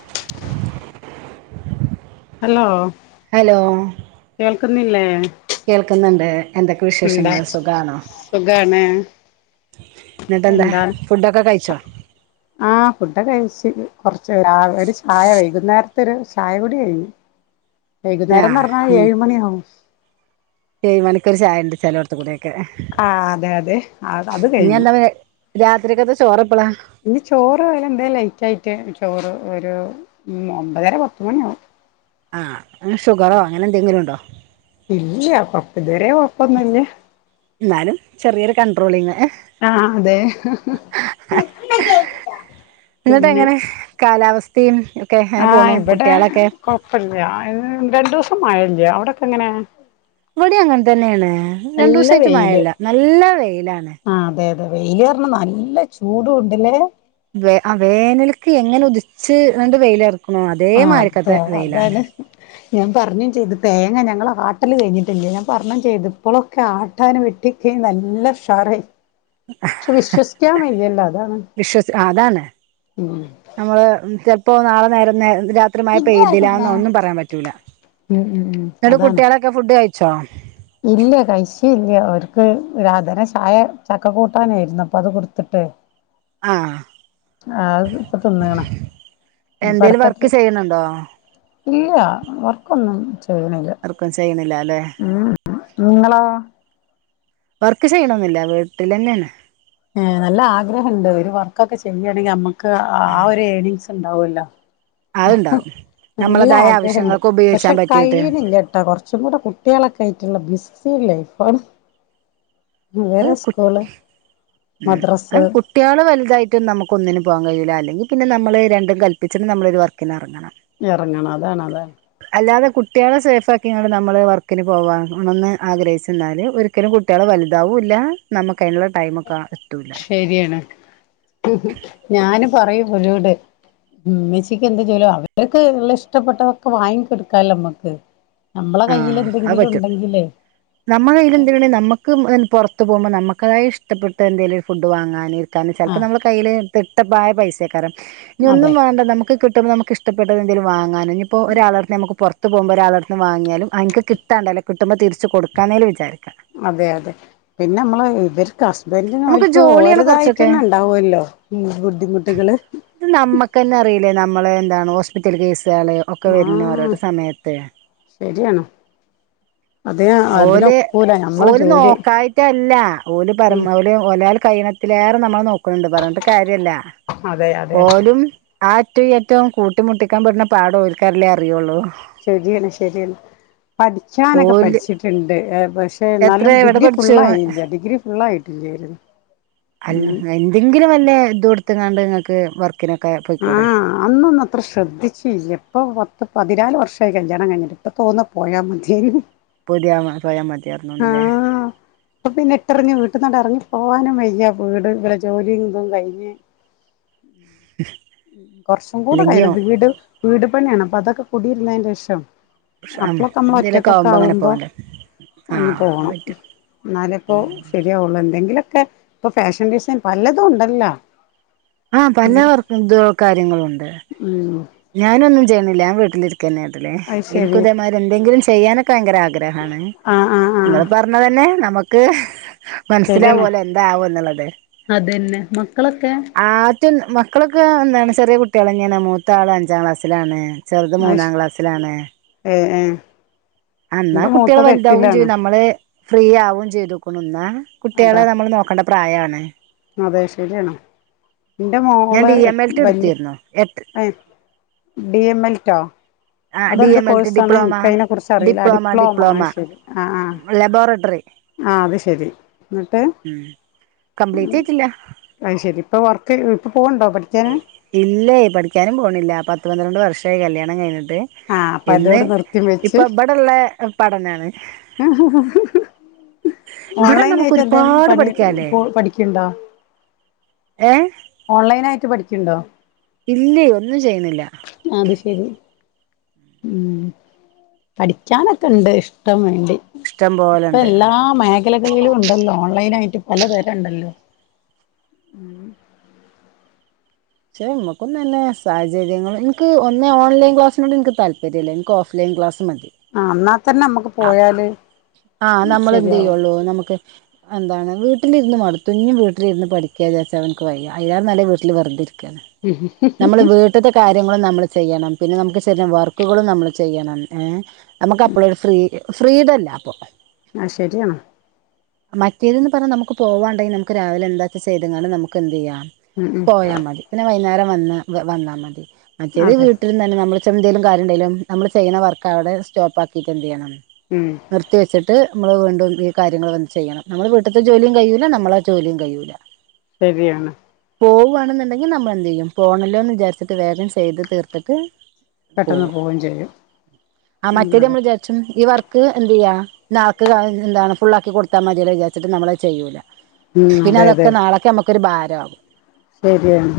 [inaudible] Hello hello കേക്കുനിക്കുന്നില്ലേ കേൾക്കുന്നുണ്ട് എന്തൊക്കെ വിശേഷങ്ങള് സുഖണോ സുഖാണ് എന്നിട്ടെന്താ ഫുഡൊക്കെ കഴിച്ചോ? ആ ഫുഡ കഴിച്ചു കൊറച്ച് ഒരു ചായ വൈകുന്നേരത്തെ ഒരു ചായ കുടി കഴിഞ്ഞു. വൈകുന്നേരം എന്ന് പറഞ്ഞാൽ ഏഴ് മണിയാവും ഏയ്മണിക്കൊരു ചായ ഉണ്ട് ചിലോടതുകൂടെ ആ അതെ അതെ അ അത് ഇനി കഴിഞ്ഞു എന്താ രാത്രിക്കത്തെ ചോറെപ്പളാ ഇനി ചോറ് വല എന്താ ലൈറ്റ് ആയിട്ട് ചോറ് ഒരു ഒമ്പതര പത്ത് മണിയാവും ആ അങ്ങനെ ഷുഗറോ അങ്ങനെ എന്തെങ്കിലുംണ്ടോ? ഇല്ല കൊപ്പ ഇതുരെ കൊഴപ്പൊന്നൂല്ല എന്നാലും ചെറിയൊരു കൺട്രോളിങ്. ആ അതെ പിന്നെ. സ്ത്തിം ഒക്കെ അങ്ങനെ ആഹ് പോണു ഇവിടെ കുട്ടികളൊക്കെ കൊഴപ്പല്ല രണ്ടു ദിവസം മഴ ഇല്ല്യ അവിടൊക്കെ എങ്ങനെയാ? ഇവിടെ അങ്ങനെ തന്നെയാണ് രണ്ടു ദിവസമായിട്ട് വെയില് മഴല്ല നല്ല വെയിലാണ്. വെയില കണം നല്ല ചൂടു ഉണ്ടല്ലേ വ വേനലക്ക് എങ്ങനെ ഉദിച്ച് രണ്ട് വെയില ഇറക്ക ണോ അതേ ആ അതെ മാരിക്കത്തെ വെയിലാണ്. അതാണ് ഞാൻ പറഞ്ഞും ചെയ്ത് തേങ്ങ ഞങ്ങ ആട്ടല് കഴിഞ്ഞിട്ടില്ല ഞാൻ പറഞ്ഞ് ചെയ്ത് ഇപ്പോളൊക്കെ ആട്ടാന് വെട്ടിക്ക നല്ല ഷാറായി. അതാണ് വിശ്വസി അതാണ് ഉം നമ്മള് ക ഇപ്പോ നാളെ നേര നേ രാത്രിമയ പെയ്തില്ല ഇജ്ജാർക്ക്ണ്ടാ ഒന്നും പറയാൻ പറ്റൂല്ല ഉം ഉം ഉം നിട്ട് അതാണ് കുട്ടികളൊക്കെ ഫുഡ് കഴ ച്ചോ ഇല്ല കയിച്ചിട്ടില്ല അവർക്ക് ഒരാധന ചായ ചക്ക കൂട്ടാനായിരുന്നു അപ്പൊ അത് കൊടുത്തിട്ട്, ആഹ് ആത് ഇപ്പൊ തിന്നണ ഇനിപ്പ എന്തേലും വർക്ക് അടുത്തിട്ട് ചെയ്യണുണ്ടോ ഇല്ല വർക്ക് ഒന്നും ചെയ്യണില്ല വർക്കും ചെയ്യണില്ല അല്ലെ ഉം നിങ്ങളാ വർക്ക് ചെയ്യണെന്നില്ല വീട്ടിൽന്നെയാണ് ഏ നല്ല ആഗ്രഹം ഉണ്ട് ഒരു വർക്കൊക്കെ ചെയ്യുകയാണെങ്കിൽ അമ്മ ക്ക് ആ ഒരു ഏണിങ്സും ഇണ്ടവൂല്ലേ അതുണ്ടാവും നല്ല നമ്മളതായ ആഗ്രഹമുണ്ട് ആവശ്യങ്ങൾക്ക് ഉപയോഗിച്ചാൻ പക്ഷെ പറ്റിയിട്ട് കഴിനില്ലാട്ടോ കുറച്ചും കൂടെ കുട്ടികളൊക്കെ ആയിട്ടുള്ള ബിസ് സി ലൈഫാണ് അത് ഇവരെ സ്കൂള് ഉം മദ്രസ് അത് കുട്ടികള് വലുതായിട്ട് നമുക്ക് ഒന്നിനും പോകാൻ കഴിയൂലാ അല്ലെങ്കി പിന്നെ നമ്മള് രണ്ടും കല്പ്പിച്ച് നമ്മളൊരു വർക്കിന് ഇറങ്ങണം [unintelligible] റങ്ങണം അതാണ് അതാണ് കുട്ടികള് സേഫാക്കിയാണ് നമ്മള് വർക്കിന് പോവാനാണെന്ന് ആഗ്രഹിച്ചെന്നാല് ഒരിക്കലും കുട്ടികള് വലുതാവും ഇല്ല നമ ക്കയിനുള്ള ടൈമൊക്കെ കാ കിട്ടൂലാ ശരിയാണ് ഞാന് പറയും ഓരോട് ഉമ്മച്ചിക്ക് എന്ത് [unintelligible] അവർക്ക് ഇള്ള ഇഷ്ടപ്പെട്ടതൊക്കെ വാങ്ങിക്കൊടുക്കാല്ലാ നമ്മക്ക് നമ്മളെ ആ കയ്യിൽ അത് എന്തെങ്കിലും പറ്റും ഉണ്ടെങ്കിലേ നമ്മട കയ്യില് എന്തേലുണ്ടെങ്കി നമ്മക്ക് പൊറ ത്ത് പോകുമ്പോ നമുക്കതായി ഇഷ്ടപ്പെട്ട എന്തെങ്കിലും ഫുഡ് വാങ്ങാന് കാരണം ചെലപ്പോ ആഹ് നമ്മള കയ്യില് തിട്ടപ്പായ പൈസക്കരം ഇനി ഒന്നും അതെ വേണ്ട നമുക്ക് കി ട്ടുന്നത് നമുക്കിഷ്ടപ്പെട്ട എന്തേലും വാങ്ങാൻ ഇനിയിപ്പോ ഒരാളടുത്ത് നമ്മുക്ക് പൊറത്ത്ന്ന് പൊറത്ത് പോകുമ്പോ ഒരാൾടുത്ത് വാങ്ങിയാലും അനക്ക് കിട്ടാണ്ടല്ലോ കിട്ടുമ്പോ തിരിച്ച് കൊടുക്കാന്നേലും വിചാരിക്കും അതെ അതെ പിന്നെ നമ്മള് ഇവര് ക്ക് ഹസ്ബൻഡ് നമുക്ക് അവർക്ക് ജോലിയാണ് കുറച്ചൊക്കെ ഓര്തായിട്ടന്നെ ഉണ്ടാവല്ലോ ബുദ്ധിമുട്ടുകള് ല്ലെ നമ്മളെ എന്താണ് ഹോസ്പിറ്റൽ കേസ് കള് ഒക്കെ വരുന്ന ഓരോര ആഹ് സമയത്ത് ശരിയാണ് അതെ ഓല് അതിനൊക്കൂല നമ്മളെ ഓല് ജോലി നോക്കായിട്ടല്ല അ ഓ ഉം പറഞ്ഞ പോലെ ഒലാള് പ്പ കൈനത്തിലേറെ നമ്മളെ നോക്കണുണ്ട് പറഞ്ഞിട്ട് കാര്യല്ലാ അതെ അതെ ആ അറ്റോം ഈ അറ്റോം കൂട്ടിമുട്ടിക്കാൻ പെടുന്ന പാട് ഓൽക്കല്ലേ അറിയോള്ളൂ ശരിയാണ് ശരിയാണ് പഠിച്ചാനൊക്കെ ഓല് പഠിച്ചിട്ടുണ്ട് പക്ഷെ എത്ര എന്നാലും ഡിഗ്രി ഫുള്ളായില്ലാ ഡിഗ്രി ഫുള്ളായി അല്ലെ എന്തെങ്കിലുമല്ലേ ഇത് കൊടു [unintelligible] നിങ്ങൾക്ക് വർക്ക് ആ അന്നൊന്നും അത്ര ശ്രദ്ധിച്ചില്ലാ ഇപ്പ [unintelligible] പതിനാല് വർഷായി കല്യാണം കഴിഞ്ഞിട്ട് ഇപ്പ തോന്നും പോയാ മതീന്ന്. [unintelligible] മ ആ അപ്പൊ പിന്നെ ഇട്ടെറിഞ്ഞു വീട്ടിന്നങ്ങട് എറങ്ങി പോവാനും വയ്യ വീട് ഇവിടെ ജോലി ഇതും കഴിഞ്ഞ് കൊറച്ചും കൂടെ അല്ലെങ്കിയോ കഴിയണം വീട് വീട് പ്പന്നയാണ്അതൊക്കെ കുടിരുന്നേന്റെ ഷം അപ്പോളൊക്കെ നമ്മൾ എന്തേലൊക്കെ ഒറ്റക്കൊക്കെ അങ്ങനെ ആവുമ്പോ പോവാല്ലേ ഒന്ന് ആഹ് അത് പോകണം പറ്റും എന്നാലെപ്പോൾ ശരിയാവുള്ളൂ എന്തെങ്കിലുമൊ കെ ഇപ്പൊ ഫാഷൻ ഡിസൈൻ പലതും ഉണ്ടല്ല. ആഹ പലവർക്കും ഗ കാര്യങ്ങളുണ്ട് ഉം ഞാനൊന്നും ചെയ്യന്നില്ല ഞാൻ വീട്ടിലിരി അത് [inaudible] ശരി എനിക്കുതേമാതിരി എന്തെങ്കിലും ചെ ചെയ്യാനൊക്കെ ഭയങ്കര ആഗ്രഹാണ് ആഹ് ആഹ് നിങ്ങൾ ആഹ് പറഞ്ഞ തന്നെ നമുക്ക് [unintelligible] ശരിയാണ് മനസ്സിലാവോലെ എന്താവും എന്നുള്ളത് അതന്നെ മക്കളൊക്കെ ആ മറ്റ് മക്കളൊക്കെ എന്താണ് ചെറിയ കുട്ടികളന്നാണ് മൂ മൂത്താള് അഞ്ചാം ക്ലാസ്സിലാണ്. ചെറുത് മൂന്നാം ക്ലാസ്സിലാണ്. എ എന്നാ കുട്ടികൾ വലുതാവും ചെയ്യും നമ്മള് ഫ്രീ ആവുംചെയ്തേക്കുണു ന്നാ അതാ കുട്ടികളെ നമ്മൾ നോക്കേണം പ്രായാണ് അതെ ശരിയാണോ എന്റെ ഞാൻ മോള് ഡി എം എട് എൽ ടി എടുത്തിരുന്നു എട്ട് വല്യ ഡി എം എൽ ട്ടോ ആഹ് ഡി അതെന്ത് എം എൽ ടി കോഴ്സാണ് ഡിപ്ലോമ എനിക്കതിനെ കുറിച്ച് അറിയില്ല ഡിപ്ലോമ ശരി ആ ആ് ലബോറട്ടറി ആ അത് ശെരി എന്നിട്ട് ജയിച്ചില്ല ഇപ്പ വർക്ക് ഇപ്പ ഇല്ലേ പഠിക്കാനും പോണില്ല പത്തു പന്ത്രണ്ട് വർഷം [unintelligible] കല്യാണം കഴിഞ്ഞെന്ന് ആഹ് അപ്പൊ ഇന്ന് അതോട് നിർത്തി ഇപ്പൊ ഇവിടൊള്ള പഠനാണ് ആഹഹഹ ഇവിടെ ഓൺലൈൻ നമുക്ക് ആയിട്ട് എന്തേലും ഒരുപാട് പണി പഠിക്കാല്ലേ ഇപ്പോ പഠിക്കന്ണ്ടാ ഏ ഓൺലൈൻ ആയിട്ട് പഠിക്കന്ണ്ടോ ഇല്ലേ ഒന്നും ചെയ്യുന്നില്ല അത് ശരി ഉം ഇഷ്ടം ഇപ്പ പോലെണ്ട് എല്ലാ മേഖലകളിലും ഉണ്ടല്ലോ ഓൺലൈൻ ആയിട്ട് നല്ല തെര ഉണ്ടല്ലോ പക്ഷെ മ്മക്കൊന്നും ഇല്ല സാഹചര്യങ്ങൾ എനിക്ക് ഒന്ന് ഓൺലൈൻ ക്ലാസിനോട് എനിക്ക് താല്പര്യമില്ല എനിക്ക് ഓഫ് ലൈൻ ക്ലാസ് മതി ആ അന്നാ ആഹ് നമ്മൾ എന്ത് ശരിയാവും ചെയ്യുള്ളൂ നമുക്ക് എന്താണ് വീട്ടിലിരുന്ന് മടുത്തു ഇനി വീട്ടിലിരുന്ന് പഠിക്കാന്ന് വെച്ചാൽ എനക്ക് വയ്യ വയ്യാന്നല്ല വീട്ടില് വെറുതെ ഇരി നമ്മള് വീട്ടിത്തെ കാര്യങ്ങളും നമ്മള് ചെയ്യണം പിന്നെ നമുക്ക് [unintelligible] വർക്കുകളും നമ്മള് ചെയ്യണം ഏ നമുക്ക് അപ്പൊഴെ ഫ്രീഡല്ല അപ്പൊ ആഹ് ശരിയാണ് മറ്റേത്ന്ന് പറഞ്ഞാൽ നമുക്ക് പോവാണ്ടെങ്കിൽ നമുക്ക് രാവിലെ എന്താ ചെയ്ത കും നമുക്ക് എന്ത് ചെയ്യാം ഉം ഉം പോയാൽ മതി പിന്നെ വൈകുന്നേരം വന്ന വന്നാ മതി ആ ചെറിയ അതെ വീട്ടിലിന്ന് തന്നെ നമ്മള് എന്തേലും കാര്യമുണ്ടേലും നമ്മള് ചെയ്യണ വർക്കവിടെ സ്റ്റോപ്പാക്കി ഇപ്പന്തുചെയ്യണം ഉം നിർത്തി വച്ചിട്ട് നമ്മള് വീണ്ടും ഈ കാര്യങ്ങൾ വന്ന് ചെയ്യണം നമ്മള വീട്ടത്തെ ജോലിയും കയിയൂല്ല നമ്മള ജോലിയും കയിയൂല്ല ശരിയാണ് പോവുകവാണെന്നുണ്ടെങ്കിൽ നമ്മൾ എന്തു ചെയ്യും പോണല്ലോന്ന് വിചാരിച്ചിട്ട് വേഗം ചെയ്ത് തീർത്തിട്ട് പെട്ടെന്ന് പോവയും ചെയ്യും ഉം [unintelligible] നമ്മള് അതെ വിചാരിച്ചും ഈ വർ ക്ക് എന്ത്‌ ചെയ്യ നാക്ക് എന്താണ് ഫുുള്ളാക്കി കൊടുത്താൽ മതിയല്ലോ വിചാരിച്ചിട്ട് നമ്മളത് ചെയ്യൂല. ഉം പിന്നെ അതെ അതെ അതൊക്കെ നാളൊക്കെ നമു ക്കൊരു ബാരാവും ശരിയാണ്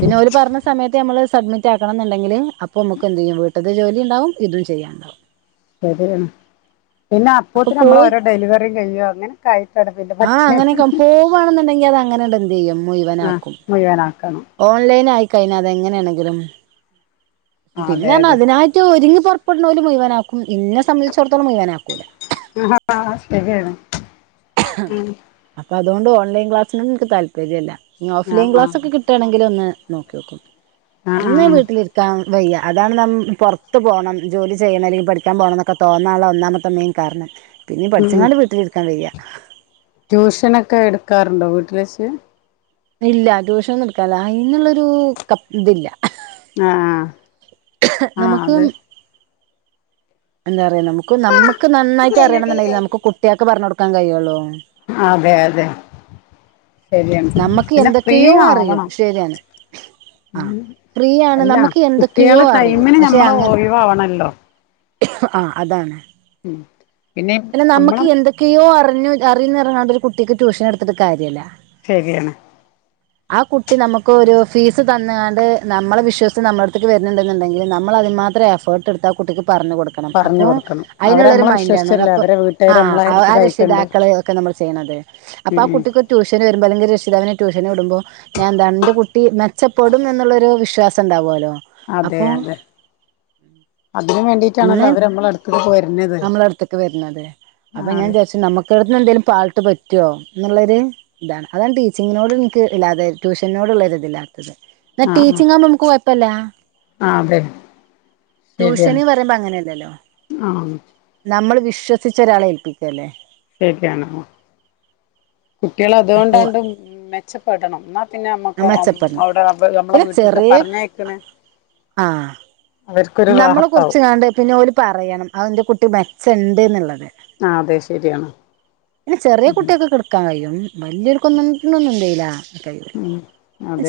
പിന്നെ അവര് പറഞ്ഞ സമയത്ത് നമ്മള് സബ്മിറ്റ് ആക്കണം എന്നുണ്ടെങ്കില് അപ്പോ മുക്ക് എന്ത് ചെയ്യും വീട്ടക്ക്‌ ജോലി ഉണ്ടാകും ഇതും ചെയ്യാണ്ടോ ശരിയാണ് പിന്നെ അപ്പൊ അപ്പത്തെ നമ്മൾ പോയി ഓരോ ഡെലിവറിയും കഴയുക അങ്നെൊക്കെയിട്ടട പിന്നെ പക്ഷേ അങ്ങനെ ഉണ്ട് നിയമോ ഇവനാക്കും മുഴുവനാക്കണം ഓൺലൈൻ ആയി കഴിഞ്ഞ അത എങ്ങനെയാണെങ്കിലും ആ അതെ പിന്നെ അതെ അതിനായിട്ട് ഒരുങ്ങി - ഇപ്പോടുന്നവല മുഴവനാക്കും ഇന്നെ സംബന്ധിച്ചിടത്തോളം മുഴവന ആാക്കൂല ആ ശരിയാണ് [inaudible] അതുകൊണ്ട് ഓൺലൈൻ ക്ലസിനും നിക്ക് താല്പര്യമില്ല ഓഫ് ആ ലൈൻ ആ ക്ളാസ്സൊക്കെ കിട്ടുകയാണെങ്കിൽ ഒന്ന് നോക്കിയോക്കും ആ ആ ഒന്ന് വീട്ടില് ഇരിക്കാൻ വയ്യ അതാണ് പുറത്ത് പോണം ജോലി ചെയ്യണം അല്ലെങ്കിൽ പഠിക്കാൻ പോകണം എന്നൊക്കെ തോന്നാനുള്ള ഒന്നാമത്തെ മെയിൻ കാരണം പിന്നെ ഉം ഉം പഠിച്ച്ങ്ങാണ്ട് വീട്ടിലിരിക്കാൻ വയ്യ ട്യൂഷനൊക്കെ എടുക്കാറുണ്ടോ വീട്ടിൽ വച്ച് ഇല്ല ട്യൂഷനൊന്നുംടുക്കലില്ല അതിന്നുള്ളൊരു ഇത് തില്ല ആഹ നമുക്ക് അല്ല അ നമുക്ക് നമ്മക്ക് നന്നായി അറിയണം എന്നുണ്ടെങ്കി നമ്മക്ക് കുട്ടിയാക്ക് പറഞ്ഞൊടുക്ക കൈയള്ളോ അതെ അതെ ശരിയാണ് നമുക്ക് പിന്നെ ഫ്രീ എന്തൊക്കെയോ അറിയും ആവണം ശരിയാണ് ആ ഉം ഫ്രീ ആണ് അല്ല നമുക്ക് എന്തൊക്കെയോ കുട്ട്യോളെ അറിയും ടൈമിന് പക്ഷെ ഞമ്മള് അങ്ങനെ ഒഴിവാവണല്ലോ ആ അതാണ് ഉം പിന്നെ നമ്മക്ക് എന്തൊക്കെയോ അറിയ് ഞ് അറിയും ന്ന് പറഞ്ഞാണ്ട് ഒരു കുട്ടിക്ക് ട്യൂഷൻ എടുത്തിട്ട് കാര്യമില്ല ശരിയാണ് ആ കുട്ടി നമ്മക്ക് ഒരു ഫീസ് തന്ന്കാണ്ട് നമ്മളെ വിശ്വാസിച്ച് നമ്മുടെ അടുത്തേക്ക് വരുന്നുണ്ടെങ്കിൽ നമ്മൾ അതി മാത്രം എഫേർട്ട് എടുത്ത് ആ കുട്ടിക്ക് പറഞ്ഞ് കൊടുക്കണം പറഞ്ഞു അപ്പോ കൊടുക്കണം അവര് അതിനുള്ള ഒരു നമ്മളെ മൈൻഡാണ് വിശ്വസിച്ചല്ലേ അ അവരെ വീട്ടുകാര് നമ്മളെ ആ അടുത്ത് ആ കഴിക്കണ്ട് രക്ഷിതാക്കൾ ഒക്കെ നമ്മൾ ചെയ്യണത് അപ്പൊ ആ ഉം ഉം കുട്ടിക്ക് ട്യൂഷന് വരുമ്പോ അല്ലെങ്കി രക്ഷി- ട്യൂഷന് വിടുമ്പോ ഞാൻ എന്താണ് എന്റെ കുട്ടി മെച്ചപ്പെടും എന്നുള്ളൊരു വിശ്വാസം ഇണ്ടാവല്ലോ അതെ അതെ അതിന് വേണ്ടിട്ട് പിന്നെ നമ്മളെ അടുത്തേക്ക് വര്ണത് ആ അപ്പൊ ഞാൻ അതെ വിചാച്ച് നമ്മക്ക് കിടന്ന് എന്തെങ്കിലും പാൾട്ട് പറ്റോ എന്നുള്ളൊരു ഇതാണ് അതാണ് ടീച്ചിങ്ങിനോട് എനിക്ക് ഇല്ലാതെ ട്യൂഷനോടുള്ളൊര് ഇതില്ലാ എന്ന ആ ആ ടീച്ചിങ്ങ് ആണേ നമക്ക് കുഴ പ്പ ല്ല ആ അതെ ശെരിയാണ് [unintelligible] അങ്ങനെയല്ലല്ലോ നമ്മള് ഇഷ് വിശ്വസിച്ചൊരാളെ ഏൽപ്പിക്കല്ലേ ശെരിയാണ് കുട്ട്യാള് അപ്പൊ അതുകൊണ്ടാണ്ട് മെച്ചപ്പെടണം ന്നാ പിന്നെ നമ്മക്ക് അം മെച്ചപ്പെടണം അവിടെ നമ്മളെ പിന്നെ വീട്ടക്ക് ചെറിയ പറഞ്ഞയ്ക്ക്ണെ ആ നമ്മളെ കുറിച്ച്ങ്ങാണ്ട് പിന്നെ ഓല് പറയണം ഔ ന്റെ കുട്ടി ചെണ്ട്ന്നുള്ളത് ആ അതെ ശരിയാണ് പിന്നെ ചെറിയ കുട്ട്യാക്കൊക്കെ ഇട്ക്കാൻ കയ്യും വല്യോര്ക്കൊന്നും [unintelligible] ഉം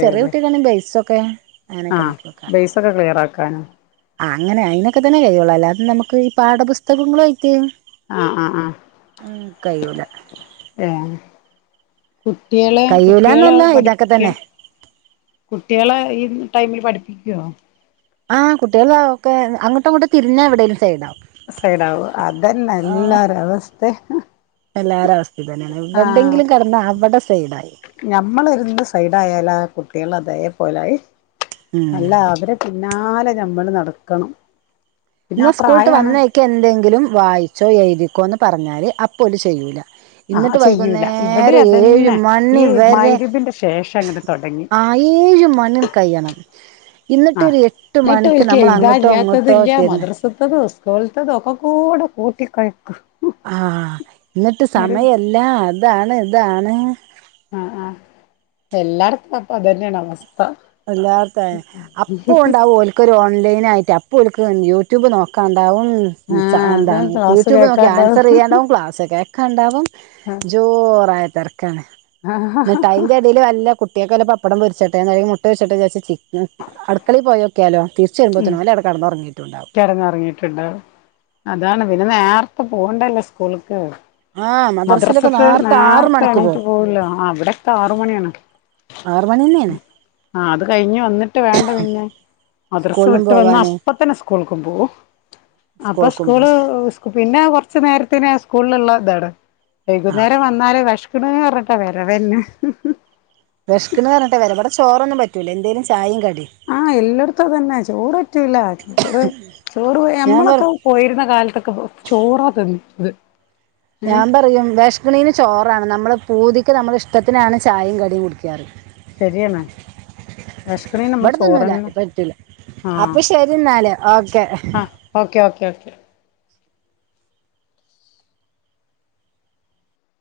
ചെറിയ കുട്ട്യാക്കെന്നെ [unintelligible] ഓക്കെ ആ ബേസൊക്കെ ക്ലിയർ ആക്കാനോ ആ അങ്ങനെ അതിനൊക്കെ തന്നെ ചെയ്യുള്ളൂ അല്ലാതെ നമുക്ക് ഈ പാഠപുസ്തകങ്ങളായിട്ട് ആ ആ ആ കഴിയൂല കുട്ട്യാളെ കുട്ട്യാളെ കഴിയൂലന്നല്ല ഇതൊക്കെ പഠിപ്പിക്ക തന്നെ കുട്ട്യാളെ ഈ ടൈമിൽ പഠി ക്കോ ആ് കുട്ട്യാള് താ ഒക്കെ അങ്ങോട്ടും ഇങ്ങട്ടും തിരിഞ്ഞാ എവിടേലും സൈഡാവും സൈഡാവും അതെന്നെ ആഹ് എല്ലാരവസ്ഥ എല്ലാരെ അവസ്ഥയും ഇതന്നെയാണ് ആ എവിടെങ്കിലും കെടന്നാ അവിടെ സൈഡായി ഞമ്മള് ഇരുന്ന് സൈഡായ ആ കുട്ടികൾ അതെ പോലായി ഉം അല്ല അവരെ പിന്ന ന്നാലെ ഞമ്മള് നടക്കണം പിന്നെ ഇന്ന് ആ സ്കൂളിട്ട് പ്രായാണ് വന്നയ്ക്കെന്തെങ്കിലും വായിച്ചോ എഴുതിക്കോന്ന് പറഞ്ഞാല് അപ്പോ ഓല് ചെയ്യൂല ആഹ് എന്നിട്ട് ചെയ്യൂല ഇവിടെ വൈകുന്നേരം ഏഴ് അതന്നെ ഈ മണി വരെ മഗ്‌രിബിന്റെ ശേഷം അങ്ങട് തൊടങ്ങി ആ ഏഴ് മണി അണ്ട് കയ്യണം എന്നിട്ട് ആഹ് എട്ട് മണിക്ക് നമ്മൾ അങ്ങോട്ടോ ഇങ്ങോട്ടോ തിരിഞ്ഞ് മദ്രസ്ത്തതും ക്കൂൾത്തതും ഒക്കെകൂടി കൂട്ടി കൊയക്കും ആ എന്നിട്ട് സമയല്ല ഇതാണ് ഇതാണ് ആഹ് ആ് എല്ലാർത്തും അപ്പൊ അതന്നെയാണ് അവസ്ഥ എല്ലാർഥ അപ്പൊ ഉണ്ടാവും ഒൾകൊരു ഓൺലൈൻ യിട്ട് അപ്പ എ യൂട്യൂബ് നോക്കാ എന്ത ആഹ് അത് ക്ലാസ് യൂട്യൂബ് നോക്കി കേക്കാണ്ടാവും ആൻസർ ചെയ്യണ്ടാവും ക്ലാസ്ക്കണ്ടാവും ജോറായ തിരക്കാണ് നിട്ട് അതിന്റെടേൽ കുട്ടക്കല്ല പപ്പടം പരിച്ചട്ട ട്ട ട്ടൊച്ചി ഉ അടുക്കളി പോയോക്കാലോ തീർ ഉ കിടങ്ങിറങ്ങിട്ടുണ്ടാവുഅതാണ് പിന്നെ നേരത്തെ പോകണ്ടല്ലേ സ്കൂളക്ക് ആഹ് മദ്രസയിലൊക്കെ മദ്രാസത്ത് ആറ് നേരത്തെ മണിക്ക് എണീട്ട് പോകും പോവല്ലോ അവിടെത്തെ ആറ്മണിയാണ് ആറ് മണി തന്നെയാണ് ആ അത് കഴിഞ്ഞു വനിട്ട്‌വേണ്ട പിന്നെ മദ്രസ സ്കൂളിലും വിട്ട് വന്ന പോവാന് അപ്പ തന്നെ സ്കൂൾകു പോകുംഅപ്പ സ്കൂൾക്കും പോകും സ്കൂള് പിന്നെ കുറ- കുറച്ച്നേരത്തെ ആ സ്കൂളിലുള്ള ഇതാ ട് ആ വൈകുന്നേരം വന്നാൽ വിഷപ്പ് വേശക്ക്ണ്പറഞ്ഞിട്ട്‌വരവ് തന്നെ വെശക്ക്ണ്എന്ന് പറഞ്ഞട്ട വരെവിടെ ചോറൊന്നും പറ്റൂല്ല എന്തങ്കലും ചായയും കടി ആ എല്ലായിടത്തും തന്നെ ചോററ്റുല്ല ചോറ് ചോറ് ഞാൻ പറ നമ്മളൊക്കെ പോയിരുന്ന കാലത്തൊക്കെ ചോറാ തിന്നിരുന്ന് ന്നത് ഞാൻ പറയും വേശകണീന് ചോറ് എപ്പോഴാണ് നമ്മള് പൂതിക്ക് നമ്മുടെ ഇഷ്ടത്തിനാണ് ചായയും കടിയും കുടിക്കാറ് ശരിയാണ് വിഷക്കണേന് നമ്മള് ഇവിടത്തൊന്നുംല ചോറന്നെ പറ്റൂല ആഹ് അപ്പൊ ശരി എന്നല്ഓക്കെ ആഹ് ഓക്കെ ഓക്കെ ഓക്കെ